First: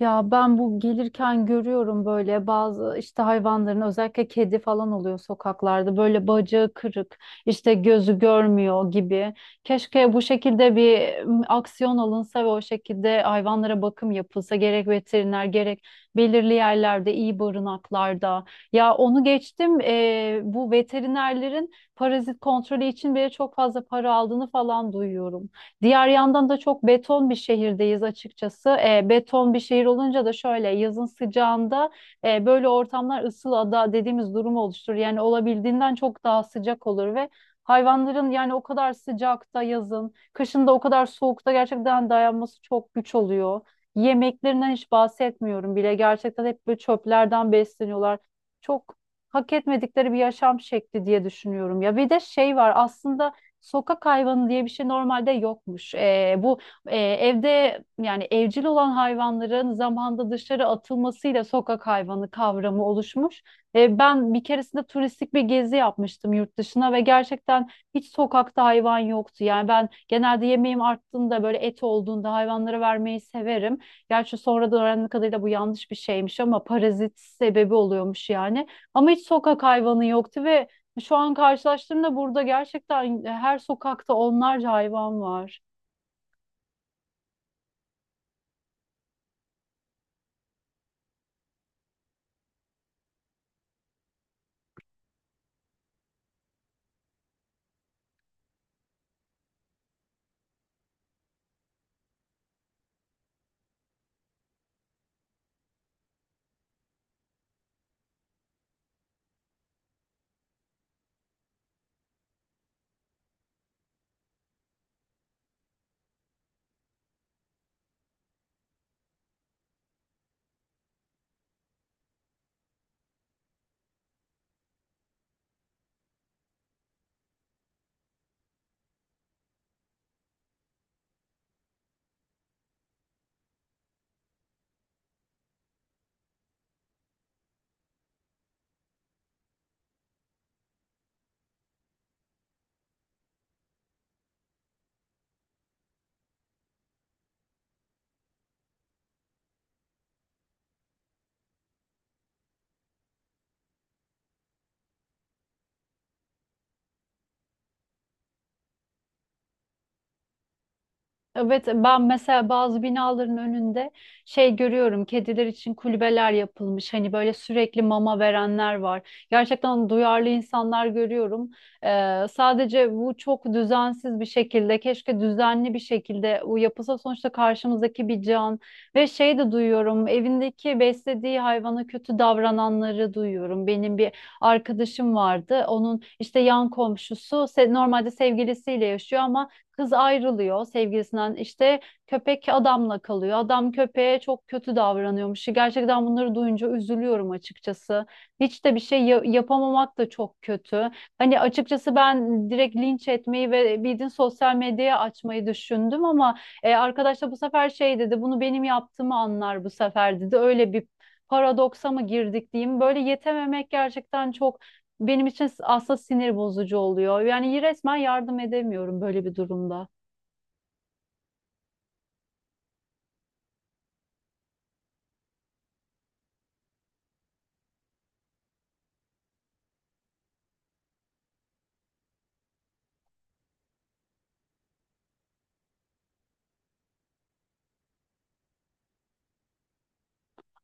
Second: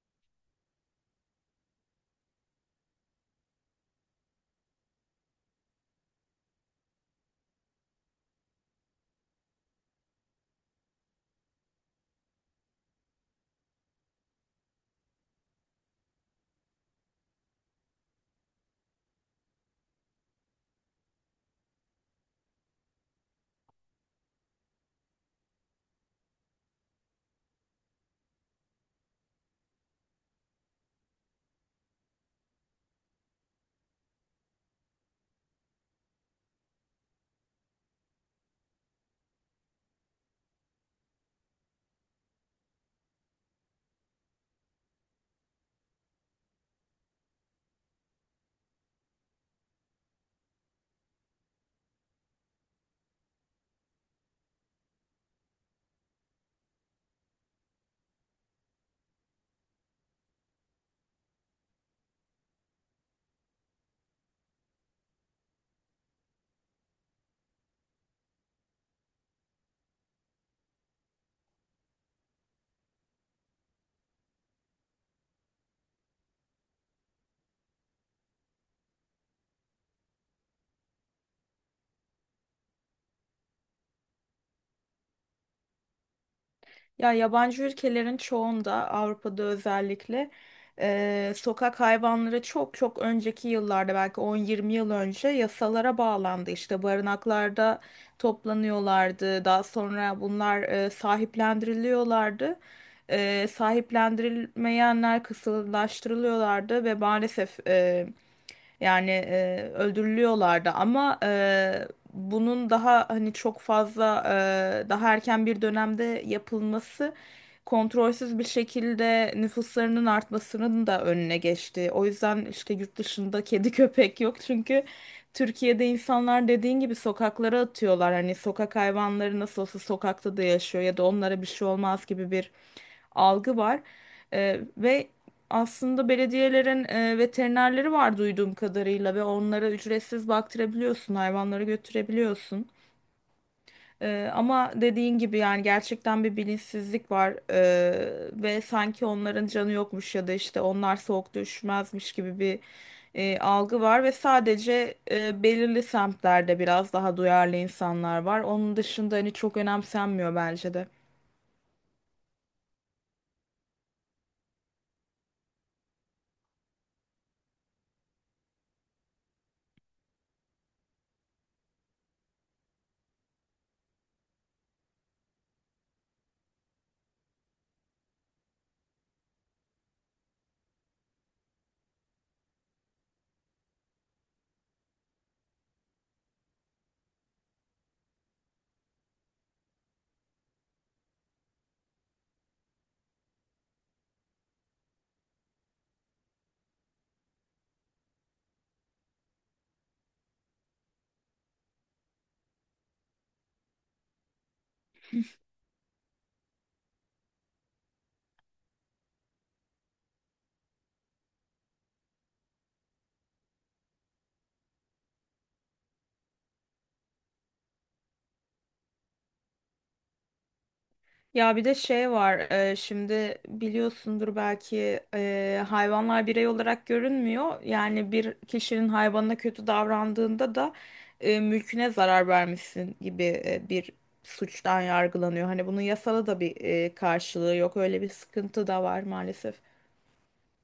Ya ben bu gelirken görüyorum böyle bazı işte hayvanların özellikle kedi falan oluyor sokaklarda böyle bacağı kırık işte gözü görmüyor gibi. Keşke bu şekilde bir aksiyon alınsa ve o şekilde hayvanlara bakım yapılsa gerek veteriner gerek belirli yerlerde iyi barınaklarda. Ya onu geçtim bu veterinerlerin parazit kontrolü için bile çok fazla para aldığını falan duyuyorum. Diğer yandan da çok beton bir şehirdeyiz açıkçası. Beton bir şehir olunca da şöyle yazın sıcağında böyle ortamlar ısıl ada dediğimiz durumu oluşturur. Yani olabildiğinden çok daha sıcak olur ve hayvanların yani o kadar sıcakta yazın, kışın da o kadar soğukta gerçekten dayanması çok güç oluyor. Yemeklerinden hiç bahsetmiyorum bile. Gerçekten hep böyle çöplerden besleniyorlar. Çok hak etmedikleri bir yaşam şekli diye düşünüyorum ya. Bir de şey var aslında, sokak hayvanı diye bir şey normalde yokmuş. Bu evde yani evcil olan hayvanların zamanda dışarı atılmasıyla sokak hayvanı kavramı oluşmuş. Ben bir keresinde turistik bir gezi yapmıştım yurt dışına ve gerçekten hiç sokakta hayvan yoktu. Yani ben genelde yemeğim arttığında böyle et olduğunda hayvanlara vermeyi severim. Gerçi sonradan öğrendiğim kadarıyla bu yanlış bir şeymiş ama parazit sebebi oluyormuş yani. Ama hiç sokak hayvanı yoktu ve şu an karşılaştığımda burada gerçekten her sokakta onlarca hayvan var. Ya yabancı ülkelerin çoğunda Avrupa'da özellikle sokak hayvanları çok çok önceki yıllarda belki 10-20 yıl önce yasalara bağlandı. İşte barınaklarda toplanıyorlardı. Daha sonra bunlar sahiplendiriliyorlardı. Sahiplendirilmeyenler kısırlaştırılıyorlardı ve maalesef yani öldürülüyorlardı, ama bunun daha hani çok fazla daha erken bir dönemde yapılması kontrolsüz bir şekilde nüfuslarının artmasının da önüne geçti. O yüzden işte yurt dışında kedi köpek yok, çünkü Türkiye'de insanlar dediğin gibi sokaklara atıyorlar. Hani sokak hayvanları nasıl olsa sokakta da yaşıyor ya da onlara bir şey olmaz gibi bir algı var. Ve aslında belediyelerin veterinerleri var duyduğum kadarıyla ve onlara ücretsiz baktırabiliyorsun, hayvanları götürebiliyorsun. Ama dediğin gibi yani gerçekten bir bilinçsizlik var. Ve sanki onların canı yokmuş ya da işte onlar soğukta üşümezmiş gibi bir algı var ve sadece belirli semtlerde biraz daha duyarlı insanlar var. Onun dışında hani çok önemsenmiyor bence de. Evet, ben mesela bazı binaların önünde şey görüyorum, kediler için kulübeler yapılmış, hani böyle sürekli mama verenler var. Gerçekten duyarlı insanlar görüyorum. Sadece bu çok düzensiz bir şekilde, keşke düzenli bir şekilde bu yapılsa, sonuçta karşımızdaki bir can. Ve şey de duyuyorum, evindeki beslediği hayvana kötü davrananları duyuyorum. Benim bir arkadaşım vardı, onun işte yan komşusu normalde sevgilisiyle yaşıyor ama kız ayrılıyor sevgilisinden, işte köpek adamla kalıyor. Adam köpeğe çok kötü davranıyormuş. Gerçekten bunları duyunca üzülüyorum açıkçası. Hiç de yapamamak da çok kötü. Hani açıkçası ben direkt linç etmeyi ve bildiğin sosyal medyaya açmayı düşündüm ama arkadaş da bu sefer şey dedi, bunu benim yaptığımı anlar bu sefer dedi. Öyle bir paradoksa mı girdik diyeyim. Böyle yetememek gerçekten çok benim için aslında sinir bozucu oluyor. Yani resmen yardım edemiyorum böyle bir durumda. Ya bir de şey var, şimdi biliyorsundur belki. Hayvanlar birey olarak görünmüyor. Yani bir kişinin hayvanına kötü davrandığında da mülküne zarar vermişsin gibi bir suçtan yargılanıyor. Hani bunun yasada da bir karşılığı yok. Öyle bir sıkıntı da var maalesef.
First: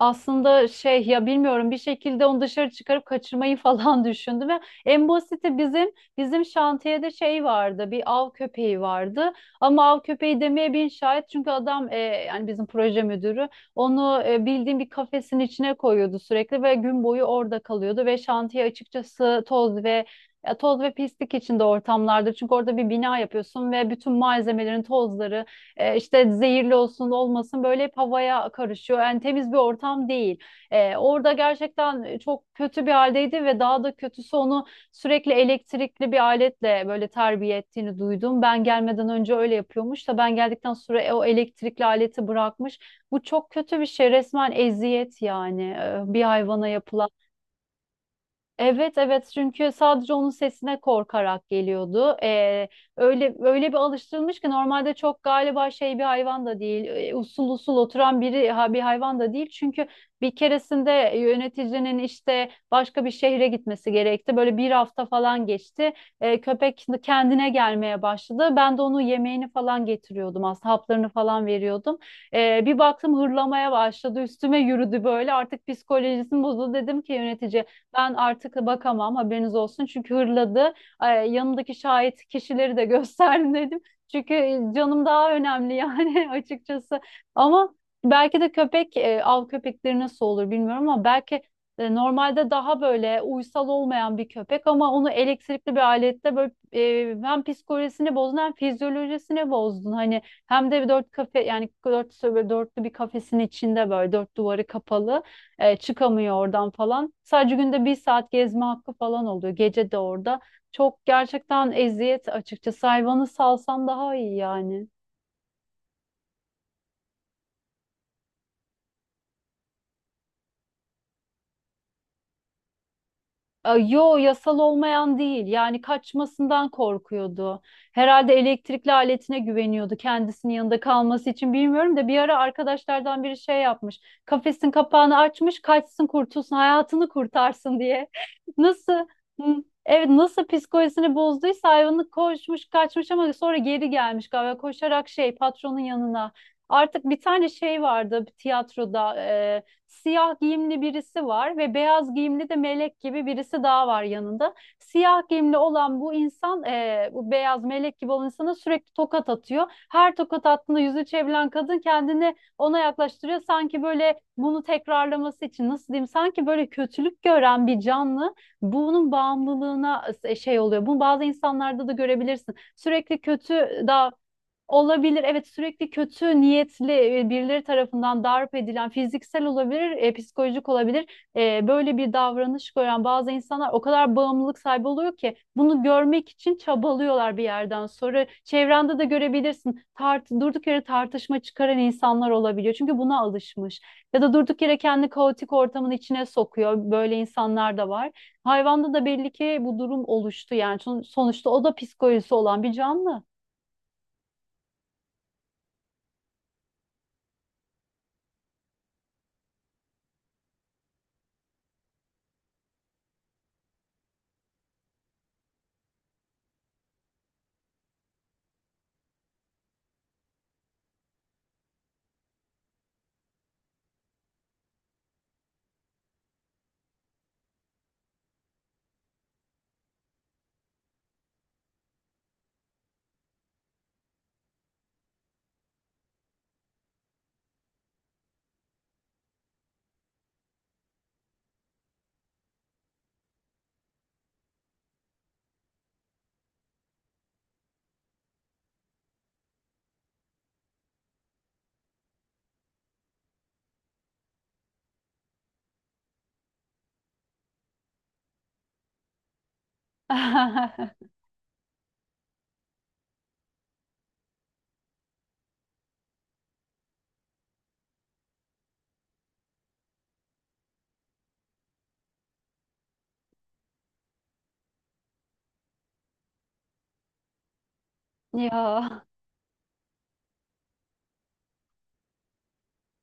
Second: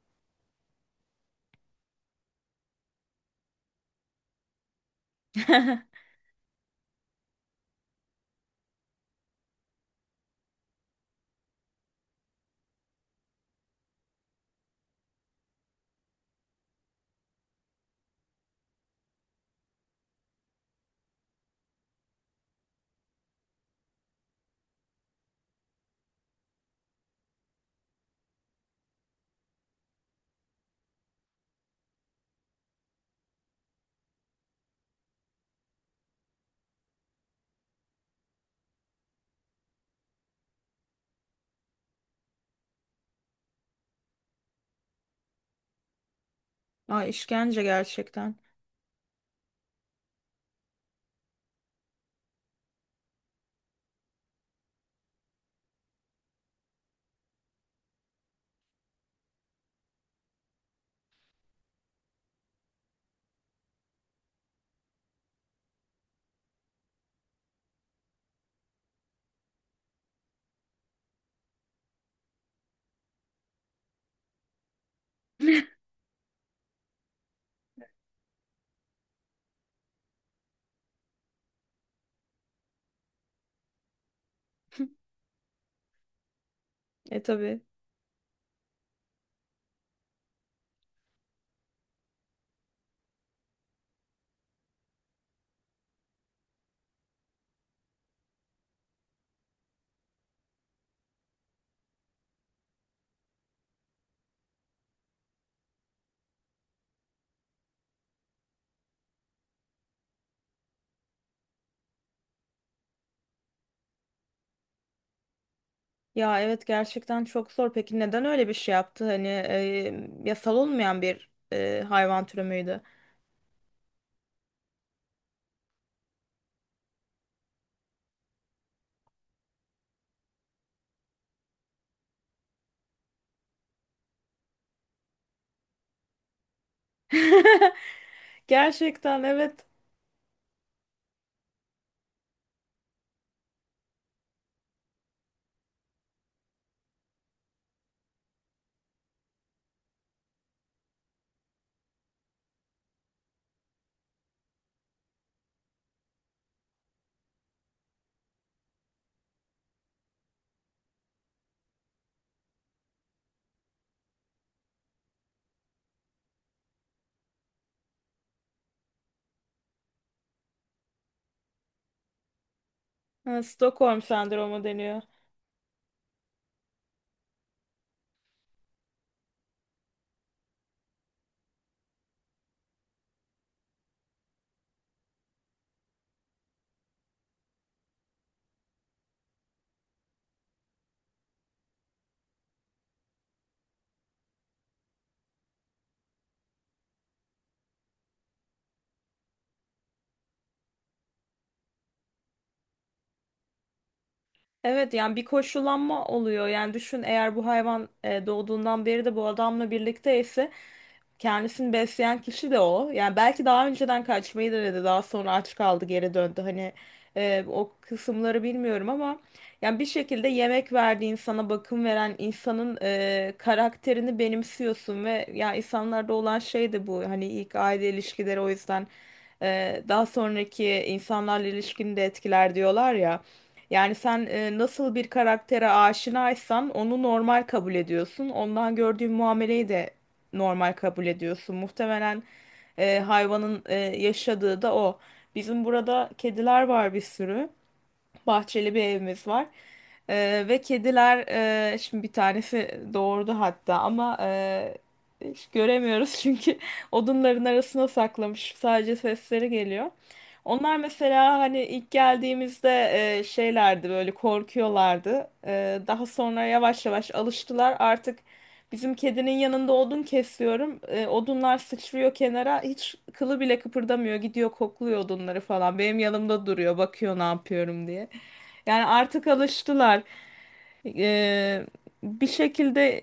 Aslında şey ya, bilmiyorum, bir şekilde onu dışarı çıkarıp kaçırmayı falan düşündüm. Ve en basiti bizim, bizim şantiyede şey vardı, bir av köpeği vardı ama av köpeği demeye bin şahit, çünkü adam yani bizim proje müdürü onu bildiğim bir kafesin içine koyuyordu sürekli ve gün boyu orada kalıyordu ve şantiye açıkçası toz ve, ya toz ve pislik içinde ortamlardı, çünkü orada bir bina yapıyorsun ve bütün malzemelerin tozları işte zehirli olsun olmasın böyle hep havaya karışıyor. Yani temiz bir ortam değil. Orada gerçekten çok kötü bir haldeydi ve daha da kötüsü onu sürekli elektrikli bir aletle böyle terbiye ettiğini duydum. Ben gelmeden önce öyle yapıyormuş da ben geldikten sonra o elektrikli aleti bırakmış. Bu çok kötü bir şey. Resmen eziyet yani, bir hayvana yapılan. Ay, işkence gerçekten. Evet, evet, çünkü sadece onun sesine korkarak geliyordu. Öyle bir alıştırılmış ki normalde çok galiba şey bir hayvan da değil. Usul usul oturan biri ha, bir hayvan da değil. Çünkü bir keresinde yöneticinin işte başka bir şehre gitmesi gerekti. Böyle bir hafta falan geçti. Köpek kendine gelmeye başladı. Ben de onu yemeğini falan getiriyordum aslında, haplarını falan veriyordum. Bir baktım hırlamaya başladı. Üstüme yürüdü böyle. Artık psikolojisini bozuldu, dedim ki yönetici, ben artık bakamam haberiniz olsun. Çünkü hırladı. Ay, yanımdaki şahit kişileri de gösterdim, dedim. Çünkü canım daha önemli yani açıkçası. E tabii. Ama belki de köpek, av köpekleri nasıl olur bilmiyorum ama belki normalde daha böyle uysal olmayan bir köpek, ama onu elektrikli bir alette böyle, hem psikolojisini bozdun hem fizyolojisini bozdun. Hani hem de bir dörtlü bir kafesin içinde böyle, dört duvarı kapalı. Çıkamıyor oradan falan. Sadece günde bir saat gezme hakkı falan oluyor. Gece de orada. Çok gerçekten eziyet açıkçası. Hayvanı salsan daha iyi yani. Ya evet, gerçekten çok zor. Peki neden öyle bir şey yaptı? Hani yasal olmayan bir hayvan türü müydü? Yo, yasal olmayan değil, yani kaçmasından korkuyordu. Herhalde elektrikli aletine güveniyordu kendisinin yanında kalması için, bilmiyorum da bir ara arkadaşlardan biri şey yapmış, kafesin kapağını açmış, kaçsın kurtulsun hayatını kurtarsın diye. Nasıl Gerçekten, hı, evet. evet, nasıl psikolojisini bozduysa hayvanı, koşmuş kaçmış ama sonra geri gelmiş galiba koşarak şey, patronun yanına. Artık bir tane şey vardı, bir tiyatroda siyah giyimli birisi var ve beyaz giyimli de melek gibi birisi daha var yanında. Siyah giyimli olan bu insan, bu beyaz melek gibi olan insana sürekli tokat atıyor. Her tokat attığında yüzü çevrilen kadın kendini ona yaklaştırıyor. Sanki böyle bunu tekrarlaması için, nasıl diyeyim? Sanki böyle kötülük gören bir canlı bunun bağımlılığına şey oluyor. Bunu bazı insanlarda da görebilirsin. Sürekli Ha, kötü Stockholm daha. sendromu deniyor. Olabilir. Evet, sürekli kötü niyetli birileri tarafından darp edilen, fiziksel olabilir, psikolojik olabilir. Böyle bir davranış gören bazı insanlar o kadar bağımlılık sahibi oluyor ki bunu görmek için çabalıyorlar bir yerden sonra. Çevrende de görebilirsin. Durduk yere tartışma çıkaran insanlar olabiliyor. Çünkü buna alışmış. Ya da durduk yere kendi kaotik ortamın içine sokuyor. Böyle insanlar da var. Hayvanda da belli ki bu durum oluştu yani. Sonuçta o da psikolojisi olan bir canlı. Evet, yani bir koşullanma oluyor. Yani düşün, eğer bu hayvan doğduğundan beri de bu adamla birlikteyse, kendisini besleyen kişi de o. Yani belki daha önceden kaçmayı denedi, daha sonra aç kaldı, geri döndü. Hani o kısımları bilmiyorum, ama yani bir şekilde yemek verdiği insana, bakım veren insanın karakterini benimsiyorsun ve ya insanlarda olan şey de bu. Hani ilk aile ilişkileri o yüzden daha sonraki insanlarla ilişkini de etkiler diyorlar ya. Yani sen nasıl bir karaktere aşinaysan onu normal kabul ediyorsun. Ondan gördüğün muameleyi de normal kabul ediyorsun. Muhtemelen hayvanın yaşadığı da o. Bizim burada kediler var bir sürü. Bahçeli bir evimiz var. Ve kediler, şimdi bir tanesi doğurdu hatta, ama hiç göremiyoruz çünkü odunların arasına saklamış. Sadece sesleri geliyor. Onlar mesela hani ilk geldiğimizde şeylerdi, böyle korkuyorlardı. Daha sonra yavaş yavaş alıştılar. Artık bizim kedinin yanında odun kesiyorum. Odunlar sıçrıyor kenara. Hiç kılı bile kıpırdamıyor. Gidiyor kokluyor odunları falan. Benim yanımda duruyor. Bakıyor ne yapıyorum diye. Yani Ya artık alıştılar. E, Bir şekilde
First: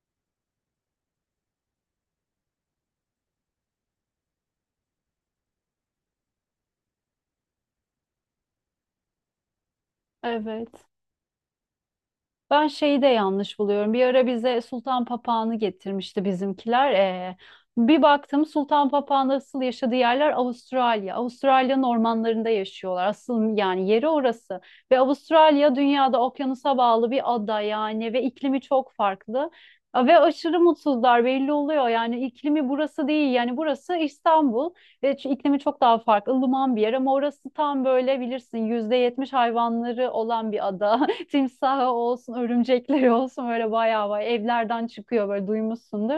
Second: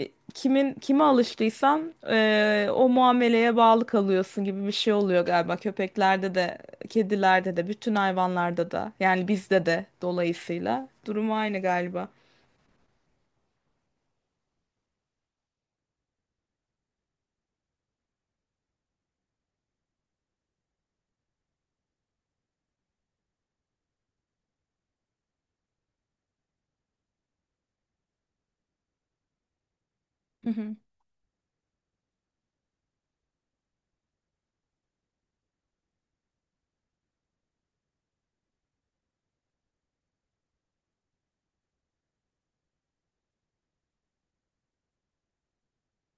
kimin kime alıştıysan o muameleye bağlı kalıyorsun gibi bir şey oluyor galiba. Köpeklerde de, kedilerde de, bütün hayvanlarda da. Yani bizde de evet. dolayısıyla. Durum aynı galiba. Ben şeyi de yanlış buluyorum. Bir ara bize sultan papağanı getirmişti bizimkiler. Bir baktım, sultan papağanı asıl yaşadığı yerler Avustralya. Avustralya'nın ormanlarında yaşıyorlar. Asıl yani yeri orası. Ve Avustralya dünyada okyanusa bağlı bir ada yani ve iklimi çok farklı. Ve Hı aşırı hı. mutsuzlar, belli oluyor. Yani iklimi burası değil. Yani burası İstanbul. İklimi çok daha farklı. Ilıman bir yer ama orası tam böyle bilirsin %70 hayvanları olan bir ada. Timsahı olsun, örümcekleri olsun böyle bayağı bayağı evlerden çıkıyor, böyle duymuşsundur.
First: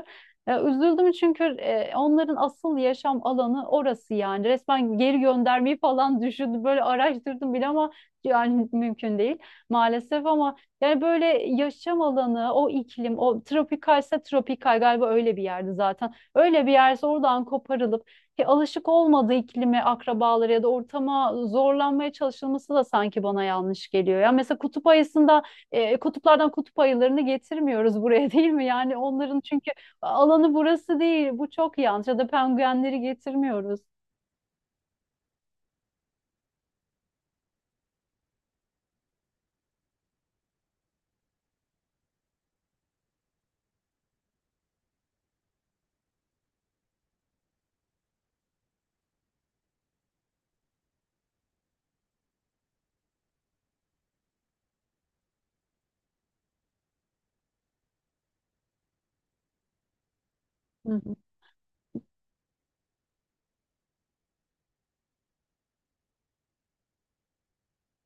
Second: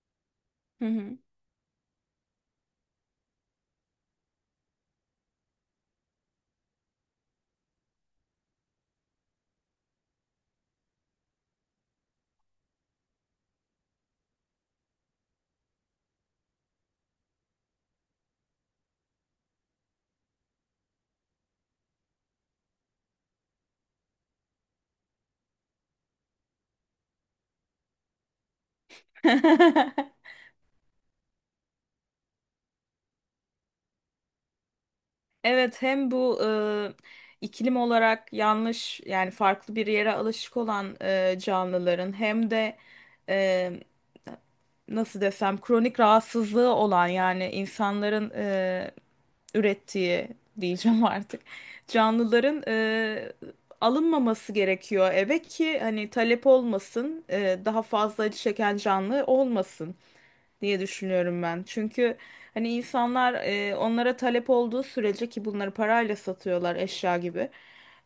Hı Üzüldüm hı. çünkü onların asıl yaşam alanı orası yani. Resmen geri göndermeyi falan düşündüm. Böyle araştırdım bile ama yani mümkün değil maalesef ama yani böyle yaşam alanı, o iklim, o tropikalse tropikal galiba öyle bir yerde zaten. Öyle bir yerse oradan koparılıp, ki alışık olmadığı iklime, akrabaları ya da ortama zorlanmaya çalışılması da sanki bana yanlış geliyor. Ya mesela kutup ayısında, kutuplardan kutup ayılarını getirmiyoruz buraya değil mi? Yani onların çünkü alanı burası değil. Bu çok yanlış. Ya da penguenleri getirmiyoruz. Evet, hem bu iklim olarak yanlış yani farklı bir yere alışık olan canlıların, hem de e, nasıl desem, kronik rahatsızlığı olan yani insanların ürettiği diyeceğim artık canlıların alınmaması gerekiyor eve, ki hani talep olmasın, daha fazla acı çeken canlı olmasın diye Hı hı. düşünüyorum ben. Çünkü hani insanlar onlara talep olduğu sürece, ki bunları parayla satıyorlar eşya gibi,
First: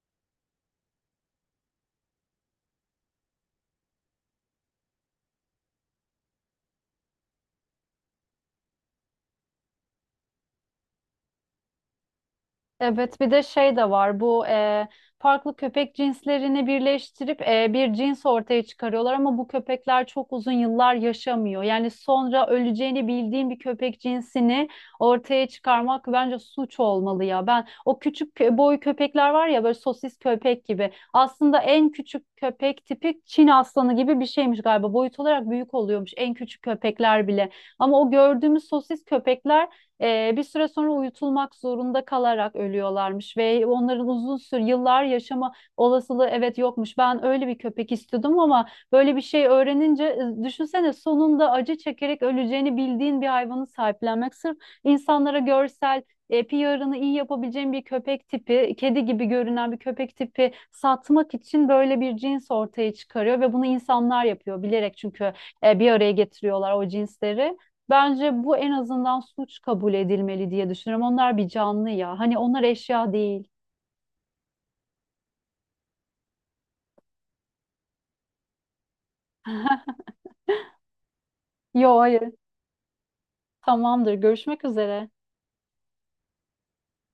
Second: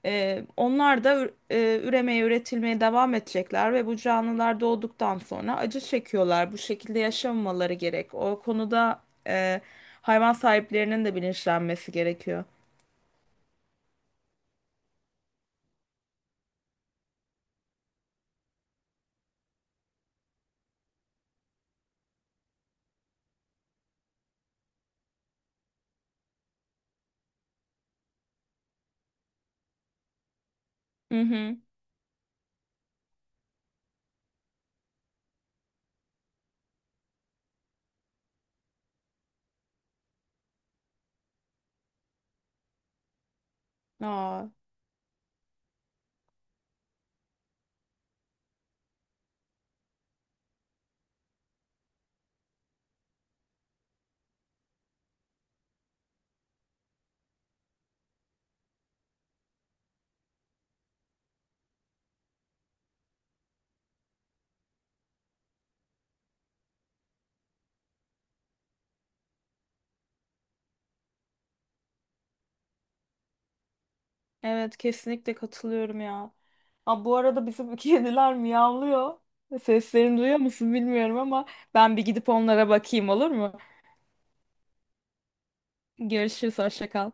onlar da üremeye, üretilmeye devam edecekler ve bu canlılar doğduktan sonra acı çekiyorlar. Bu şekilde yaşamamaları gerek. O konuda hayvan sahiplerinin de bilinçlenmesi gerekiyor. Evet, bir de şey de var. Bu farklı köpek cinslerini birleştirip bir cins ortaya çıkarıyorlar ama bu köpekler çok uzun yıllar yaşamıyor. Yani sonra öleceğini bildiğin bir köpek cinsini ortaya çıkarmak bence suç olmalı ya. Ben o boy köpekler var ya, böyle sosis köpek gibi. Hı hı. Aslında en küçük köpek tipi Çin aslanı gibi bir şeymiş galiba. Boyut olarak büyük oluyormuş en küçük köpekler bile. Ama o gördüğümüz sosis köpekler bir süre sonra uyutulmak zorunda kalarak ölüyorlarmış ve onların uzun Aa, süre yıllar yaşama olasılığı evet yokmuş. Ben öyle bir köpek istiyordum ama böyle bir şey öğrenince, düşünsene, sonunda acı çekerek öleceğini bildiğin bir hayvanı sahiplenmek sırf insanlara görsel PR'ını iyi yapabileceğin bir köpek tipi, kedi gibi görünen bir köpek tipi satmak için böyle bir cins ortaya çıkarıyor ve bunu insanlar yapıyor bilerek, çünkü bir araya getiriyorlar o cinsleri. Bence bu en azından suç kabul edilmeli diye düşünüyorum. Onlar bir canlı ya. Hani onlar eşya değil. evet kesinlikle katılıyorum ya. Aa, bu arada bizim kediler miyavlıyor. Seslerini duyuyor musun bilmiyorum, ama ben Yo, bir gidip hayır. onlara bakayım, olur mu? Tamamdır. Görüşmek üzere. Görüşürüz, hoşça kal.